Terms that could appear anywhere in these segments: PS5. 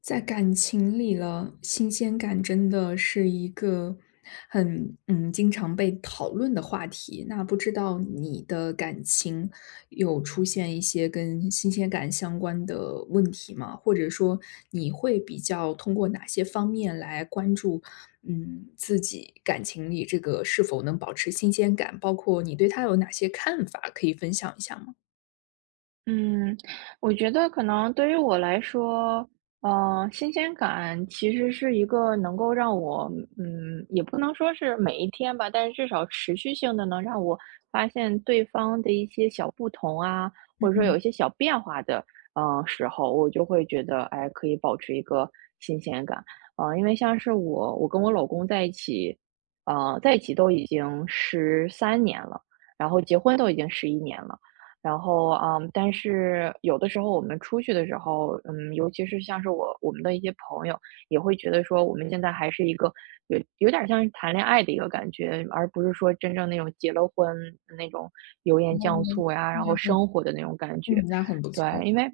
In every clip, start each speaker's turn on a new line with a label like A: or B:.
A: 在感情里了，新鲜感真的是一个很经常被讨论的话题。那不知道你的感情有出现一些跟新鲜感相关的问题吗？或者说你会比较通过哪些方面来关注自己感情里这个是否能保持新鲜感？包括你对他有哪些看法，可以分享一下吗？
B: 嗯，我觉得可能对于我来说，新鲜感其实是一个能够让我，也不能说是每一天吧，但是至少持续性的能让我发现对方的一些小不同啊，或者说有一些小变化的时候，我就会觉得，哎，可以保持一个新鲜感。因为像是我跟我老公在一起，在一起都已经13年了，然后结婚都已经11年了。然后，但是有的时候我们出去的时候，尤其是像是我们的一些朋友，也会觉得说我们现在还是一个有点儿像是谈恋爱的一个感觉，而不是说真正那种结了婚那种油盐酱醋呀，然后生活的那种感觉。
A: 嗯，那很不错。
B: 对，因为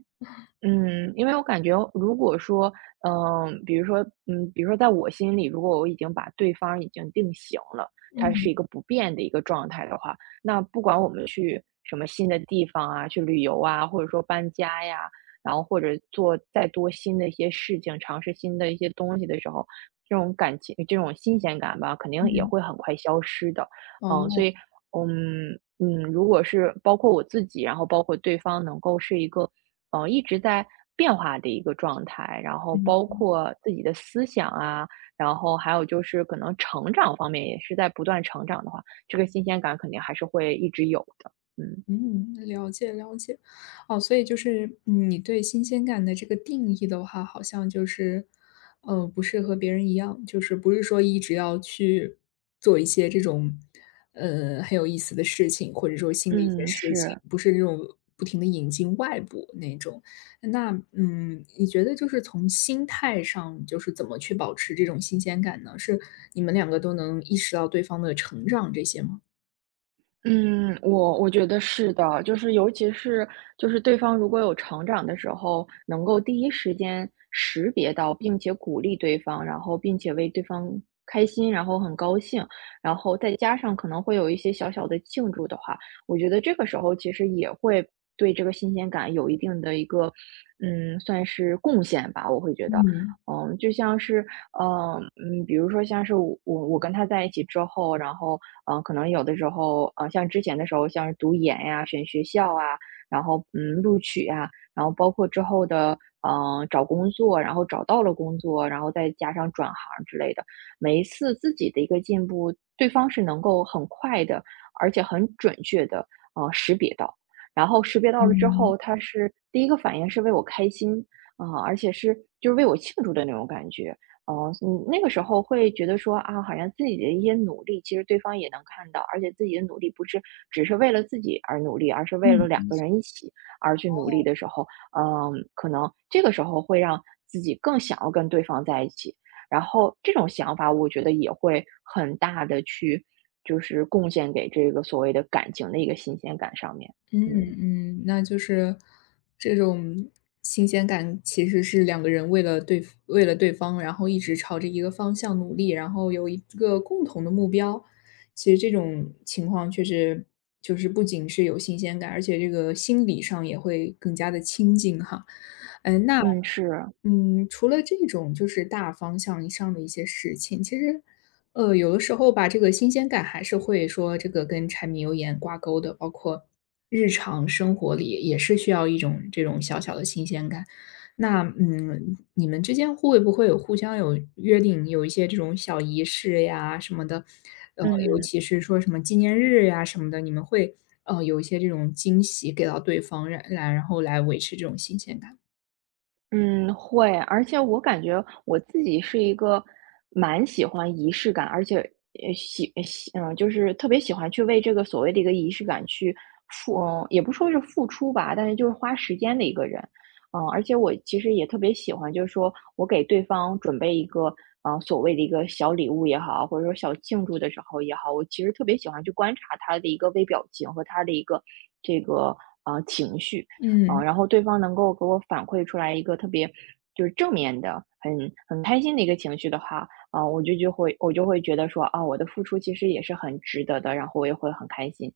B: 嗯，因为我感觉如果说，嗯，比如说，比如说在我心里，如果我已经把对方已经定型了，他是
A: 嗯
B: 一个不变的一个状态的话，那不管我们去什么新的地方啊，去旅游啊，或者说搬家呀，然后或者做再多新的一些事情，尝试新的一些东西的时候，这种感情、这种新鲜感吧，肯定也
A: 嗯，
B: 会很快消失的。
A: 哦，
B: 所以，如果是包括我自己，然后包括对方能够是一个。一直在变化的一个状态，然后包括自己的思想啊，然后还有就是可能成长方面也是在不断成长的话，这个新鲜感肯定还是会一直有的，嗯。
A: 嗯，了解了解。哦，所以就是你对新鲜感的这个定义的话，好像就是，不是和别人一样，就是不是说一直要去做一些这种，很有意思的事情，或者说新的一些
B: 嗯，
A: 事情，
B: 是。
A: 不是这种不停的引进外部那种。那嗯，你觉得就是从心态上，就是怎么去保持这种新鲜感呢？是你们两个都能意识到对方的成长这些吗？
B: 嗯，我觉得是的，就是尤其是对方如果有成长的时候，能够第一时间识别到，并且鼓励对方，然后并且为对方开心，然后很高兴，然后再加上可能会有一些小小的庆祝的话，我觉得这个时候其实也会对这个新鲜感有一定的一个，算是贡献吧，我会觉得。
A: 嗯
B: 就像是比如说像是我跟他在一起之后，然后，可能有的时候，像之前的时候，像是读研呀、选学校啊，然后，录取啊，然后包括之后的找工作，然后找到了工作，然后再加上转行之类的，每一次自己的一个进步，对方是能够很快的，而且很准确的，识别到，然后识别到了之
A: 嗯
B: 后，他是第一个反应是为我开心啊，而且是就是为我庆祝的那种感觉。哦，那个时候会觉得说啊，好像自己的一些努力，其实对方也能看到，而且自己的努力不是只是为了自己而努力，而是为了
A: 嗯。
B: 两个人一起而去努力的时候，可能这个时候会让自己更想要跟对方在一起，然后这种想法，我觉得也会很大的去，就是贡献给这个所谓的感情的一个新鲜感上面。
A: 嗯
B: 嗯
A: 嗯，那就是这种新鲜感，其实是两个人为了对方，然后一直朝着一个方向努力，然后有一个共同的目标。其实这种情况确实就是不仅是有新鲜感，而且这个心理上也会更加的亲近哈。嗯，那
B: 嗯，是，
A: 嗯，除了这种就是大方向以上的一些事情，其实，有的时候吧，这个新鲜感还是会说这个跟柴米油盐挂钩的，包括日常生活里也是需要一种这种小小的新鲜感。那嗯，你们之间会不会有互相有约定，有一些这种小仪式呀什么的？尤
B: 嗯。
A: 其是说什么纪念日呀什么的，你们会有一些这种惊喜给到对方，然后来维持这种新鲜感。
B: 嗯，会，而且我感觉我自己是一个蛮喜欢仪式感，而且呃喜呃喜嗯，就是特别喜欢去为这个所谓的一个仪式感去付，也不说是付出吧，但是就是花时间的一个人，而且我其实也特别喜欢，就是说我给对方准备一个，所谓的一个小礼物也好，或者说小庆祝的时候也好，我其实特别喜欢去观察他的一个微表情和他的一个这个情绪。
A: 嗯
B: 然后对方能够给我反馈出来一个特别就是正面的、很开心的一个情绪的话，啊、我就会觉得说啊，我的付出其实也是很值得的，然后我也会很开心。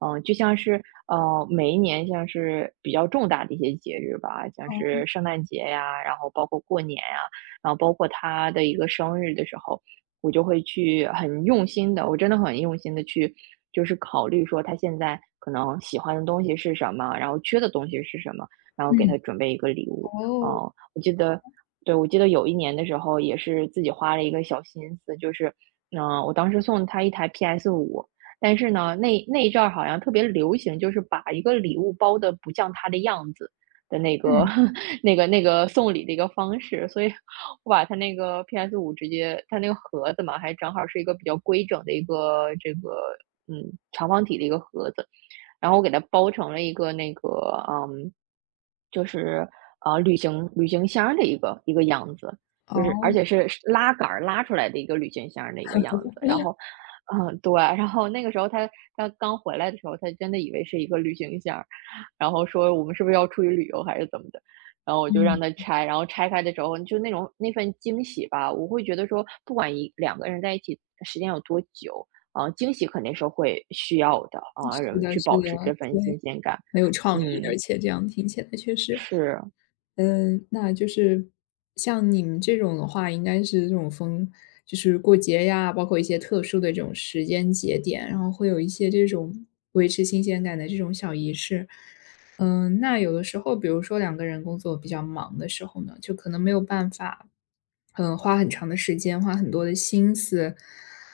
B: 就像是每一年像是比较重大的一些节日吧，像是圣诞节呀，然后包括过年呀，然后包括他的一个生日的时候，我就会去很用心的，我真的很用心的去就是考虑说他现在可能喜欢的东西是什么，然后缺的东西是什么，然后给
A: 嗯。
B: 他准备一个礼物。
A: 哦，
B: 哦，我记得对，我记得有一年的时候也是自己花了一个小心思，就是，我当时送他一台 PS5，但是呢，那一阵儿好像特别流行，就是把一个礼物包的不像他的样子的那个
A: 嗯，
B: 那个送礼的一个方式，所以我把它那个 PS5直接它那个盒子嘛，还正好是一个比较规整的一个这个，长方体的一个盒子，然后我给它包成了一个那个，嗯，就是，旅行箱儿的一个样子，就是
A: 哦，
B: 而且是拉杆儿拉出来的一个旅行箱儿的一个样子。然后对，然后那个时候他刚回来的时候，他真的以为是一个旅行箱儿然后说我们是不是要出去旅游还是怎么的，然后我就让
A: 嗯，
B: 他拆，然后拆开的时候就那种那份惊喜吧，我会觉得说不管一两个人在一起时间有多久，啊，惊喜肯定是会需要的，啊，
A: 是
B: 人
A: 的
B: 去
A: 是
B: 保
A: 的，
B: 持这份
A: 对，
B: 新鲜感。
A: 很有创意，而
B: 嗯，
A: 且这样听起来确实。
B: 是，
A: 嗯，那就是像你们这种的话，应该是这种就是过节呀，包括一些特殊的这种时间节点，然后会有一些这种维持新鲜感的这种小仪式。嗯，那有的时候，比如说两个人工作比较忙的时候呢，就可能没有办法花很长的时间，花很多的心思，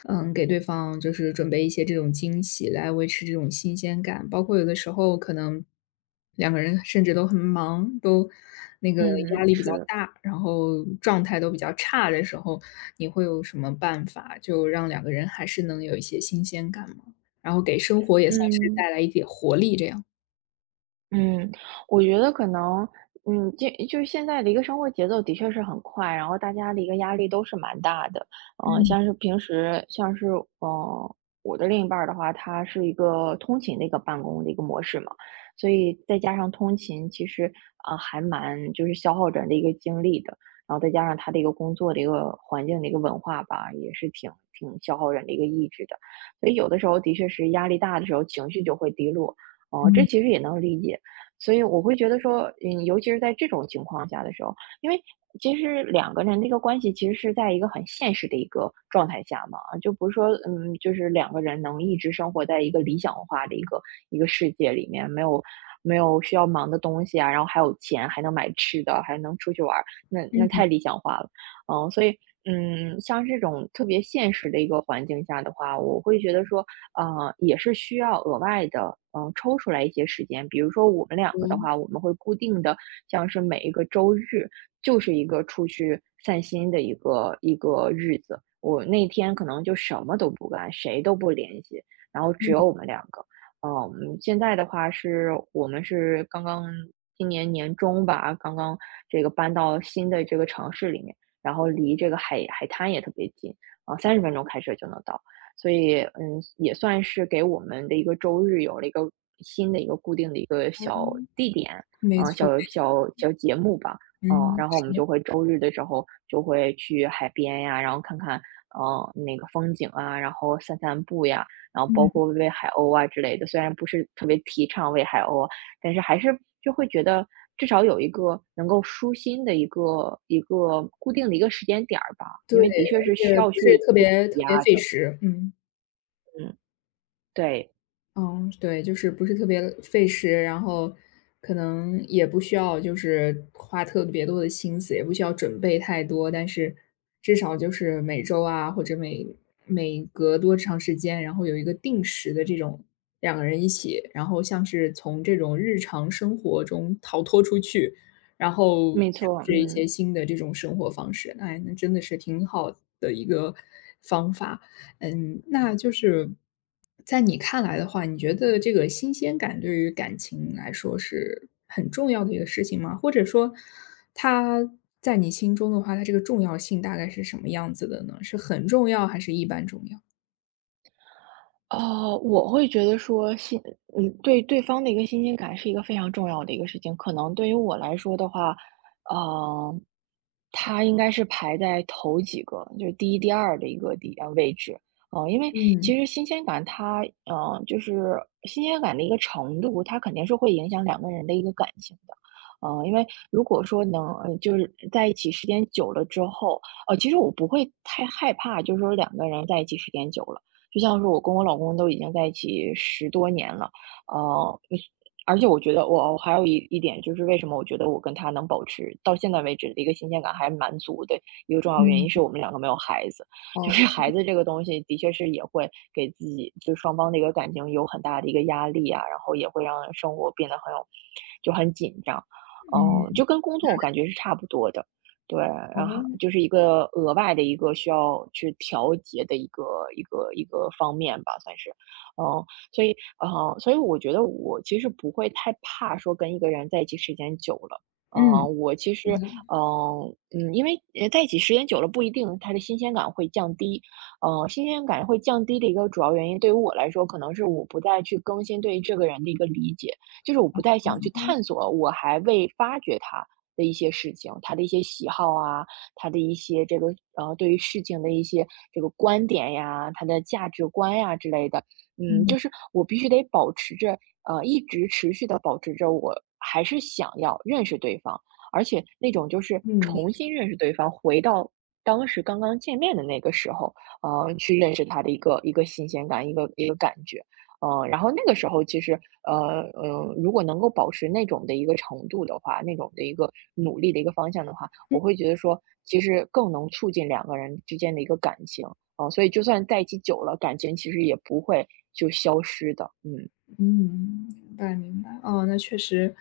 A: 嗯，给对方就是准备一些这种惊喜来维持这种新鲜感。包括有的时候可能两个人甚至都很忙，都那个压
B: 嗯，
A: 力比较
B: 是，
A: 大，然后状态都比较差的时候，你会有什么办法就让两个人还是能有一些新鲜感吗？然后给生活也算是
B: 嗯。
A: 带来一点活力这样。
B: 嗯，我觉得可能，就是现在的一个生活节奏的确是很快，然后大家的一个压力都是蛮大的。
A: 嗯
B: 像是平时，像是嗯，我的另一半儿的话，他是一个通勤的一个办公的一个模式嘛，所以再加上通勤，其实啊、还蛮就是消耗人的一个精力的。然后再加上他的一个工作的一个环境的一个文化吧，也是挺消耗人的一个意志的。所以有的时候的确是压力大的时候，情绪就会低落。哦，这
A: 嗯
B: 其实也能理解，所以我会觉得说，尤其是在这种情况下的时候，因为其实两个人的一个关系其实是在一个很现实的一个状态下嘛，就不是说，就是两个人能一直生活在一个理想化的一个世界里面，没有需要忙的东西啊，然后还有钱，还能买吃的，还能出去玩儿，那
A: 嗯，
B: 太理想化了，所以。像这种特别现实的一个环境下的话，我会觉得说，也是需要额外的，抽出来一些时间。比如说我们两个的
A: 我
B: 话，我们会固定的，像是每一个周日，就是一个出去散心的一个日子。我那天可能就什么都不干，谁都不联系，然后只有我们两个。现在的话是我们是刚刚今年年中吧，刚刚这个搬到新的这个城市里面，然后离这个海滩也特别近，啊，30分钟开车就能到。所以，也算是给我们的一个周日有了一个新的一个固定的一个小
A: 嗯，
B: 地点，
A: 没
B: 嗯、呃
A: 错，没
B: 小小小节目吧。
A: 嗯，
B: 然后我
A: 是
B: 们
A: 的，
B: 就会周日的时候就会去海边呀，然后看看,那个风景啊，然后散散步呀，然后包
A: 嗯。
B: 括喂喂海鸥啊之类的。虽然不是特别提倡喂海鸥，但是还是就会觉得至少有一个能够舒心的一个一个固定的一个时间点儿吧，
A: 对，
B: 因为的确
A: 而
B: 是需
A: 且
B: 要
A: 不是
B: 去
A: 特
B: 补
A: 别特
B: 呀
A: 别费
B: 的。
A: 时，嗯，
B: 嗯。对，
A: 嗯，对，就是不是特别费时，然后可能也不需要就是花特别多的心思，也不需要准备太多，但是至少就是每周啊，或者每隔多长时间，然后有一个定时的这种两个人一起，然后像是从这种日常生活中逃脱出去，然后
B: 没
A: 尝
B: 错，
A: 试一些
B: 嗯。
A: 新的这种生活方式，哎，那真的是挺好的一个方法。嗯，那就是在你看来的话，你觉得这个新鲜感对于感情来说是很重要的一个事情吗？或者说，它在你心中的话，它这个重要性大概是什么样子的呢？是很重要还是一般重要？
B: 哦，我会觉得说对对方的一个新鲜感是一个非常重要的一个事情。可能对于我来说的话，呃，他应该是排在头几个，就是第一、第二的一个位置。因为
A: 嗯
B: 其实新鲜感的一个程度，它肯定是会影响两个人的一个感情的。因为如果说能，呃就是在一起时间久了之后，其实我不会太害怕，就是说两个人在一起时间久了。就像是我跟我老公都已经在一起十多年了，呃，而且我觉得我还有一点，就是为什么我觉得我跟他能保持到现在为止的一个新鲜感还蛮足的，一个重要原
A: 嗯，
B: 因是我们两个没有孩子。就
A: 好
B: 是孩子这个东西的确是也会给自己就双方的一个感情有很大的一个压力啊，然后也会让生活变得很紧张。嗯，
A: 嗯，
B: 就跟工作我感觉是差不多的，对，然后
A: 哦，
B: 就是一个额外的一个需要去调节的一个方面吧，算是。嗯，所以所以我觉得我其实不会太怕说跟一个人在一起时间久了。呃，
A: 嗯，
B: 我其
A: 嗯
B: 实，
A: 的，
B: 嗯嗯，因为在一起时间久了不一定他的新鲜感会降低。嗯，新鲜感会降低的一个主要原因，对于我来说，可能是我不再去更新对于这个人的一个理解，就是我不再想去探索我还未发掘他的一些事情，他的一些喜好啊，他的一些对于事情的一些这个观点呀，他的价值观呀之类的。嗯，
A: 嗯，
B: 就是我必须得保持着，一直持续的保持着。我还是想要认识对方，而且那种就是
A: 嗯，
B: 重新认识对方，回到当时刚刚见面的那个时候，去认识他的一个一个新鲜感，一个一个感觉。嗯，然后那个时候其实，如果能够保持那种的一个程度的话，那种的一个努力的一个方向的话，我会觉得说，其实更能促进两个人之间的一个感情。所以就算在一起久了，感情其实也不会就消失的，嗯。
A: 嗯，明白明白。哦，那确实，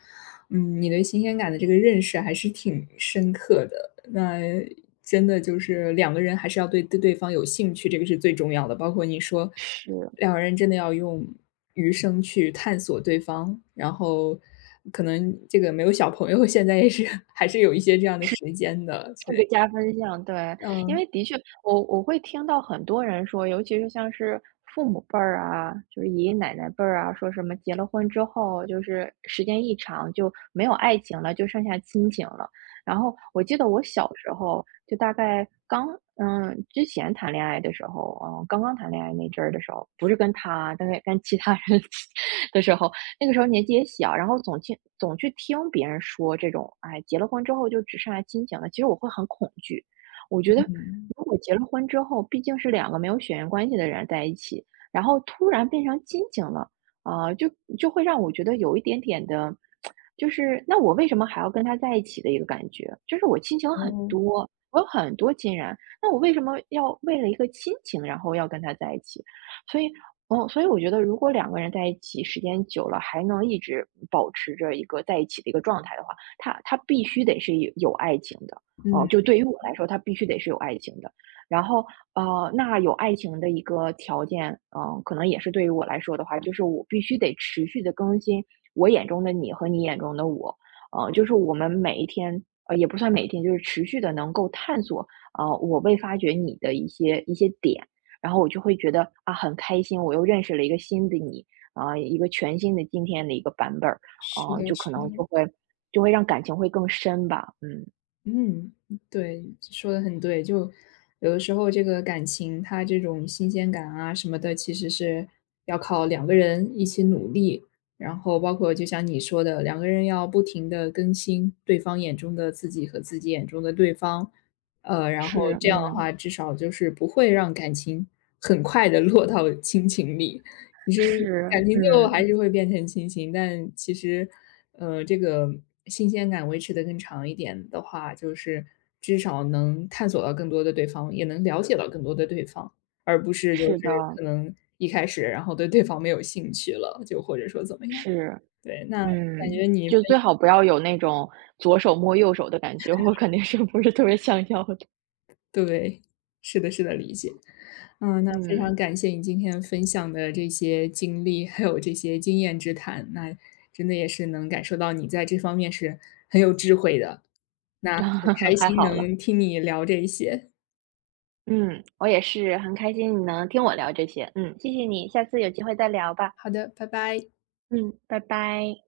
A: 嗯，你对新鲜感的这个认识还是挺深刻的。那真的就是两个人还是要对对方有兴趣，这个是最重要的。包括你说，
B: 是。
A: 两个人真的要用余生去探索对方，然后可能这个没有小朋友，现在也是还是有一些这样的时间的，所
B: 这
A: 以，
B: 个加分项，对。因
A: 嗯，
B: 为的确，我会听到很多人说，尤其是像是父母辈儿啊，就是爷爷奶奶辈儿啊，说什么结了婚之后，就是时间一长就没有爱情了，就剩下亲情了。然后我记得我小时候，就大概刚之前谈恋爱的时候，嗯，刚刚谈恋爱那阵儿的时候，不是跟他，大概跟其他人 的时候，那个时候年纪也小，然后总听总去听别人说这种，哎，结了婚之后就只剩下亲情了，其实我会很恐惧。我觉得如果结了婚之后，毕竟是两个没有血缘关系的人在一起，然后突然变成亲情了，啊、就就会让我觉得有一点点的，就是那我为什么还要跟他在一起的一个感觉，就是我亲情很
A: 哦，
B: 多，我有很多亲人，那我为什么要为了一个亲情，然后要跟他在一起？所以哦，所以我觉得如果两个人在一起时间久了，还能一直保持着一个在一起的一个状态的话，他必须得是有爱情的。哦，
A: 嗯，
B: 就对于我来说，他必须得是有爱情的。然后，那有爱情的一个条件，可能也是对于我来说的话，就是我必须得持续的更新我眼中的你和你眼中的我。就是我们每一天，也不算每一天，就是持续的能够探索我未发掘你的一些点。然后我就会觉得啊很开心，我又认识了一个新的你，一个全新的今天的一个版本儿。
A: 是
B: 啊，
A: 的
B: 就可
A: 是的。
B: 能就会让感情会更深吧，嗯。
A: 嗯，对，说的很对。就有的时候这个感情，它这种新鲜感啊什么的，其实是要靠两个人一起努力，然后包括就像你说的，两个人要不停的更新对方眼中的自己和自己眼中的对方，然后
B: 是，
A: 这样的
B: 嗯。
A: 话，至少就是不会让感情很快的落到亲情里。其实
B: 是，
A: 感情最后还
B: 嗯。
A: 是会变成亲情，但其实，这个新鲜感维持的更长一点的话，就是至少能探索到更多的对方，也能了解到更多的对方，而不是就是
B: 是的，
A: 可能一开始，然后对对方没有兴趣了，就或者说怎么样。
B: 是，
A: 对，那感
B: 嗯，
A: 觉你
B: 就
A: 分
B: 最好不要有那种左手摸右手的感觉，我肯定是不是特别想要的。
A: 对，是的，是的，理解。嗯，那非常
B: 嗯，
A: 感谢你今天分享的这些经历，还有这些经验之谈，那真的也是能感受到你在这方面是很有智慧的，那很开
B: 还
A: 心
B: 好了。
A: 能听你聊这些。
B: 嗯，我也是很开心你能听我聊这些，嗯，谢谢你，下次有机会再聊吧。
A: 好的，拜拜。
B: 嗯，拜拜。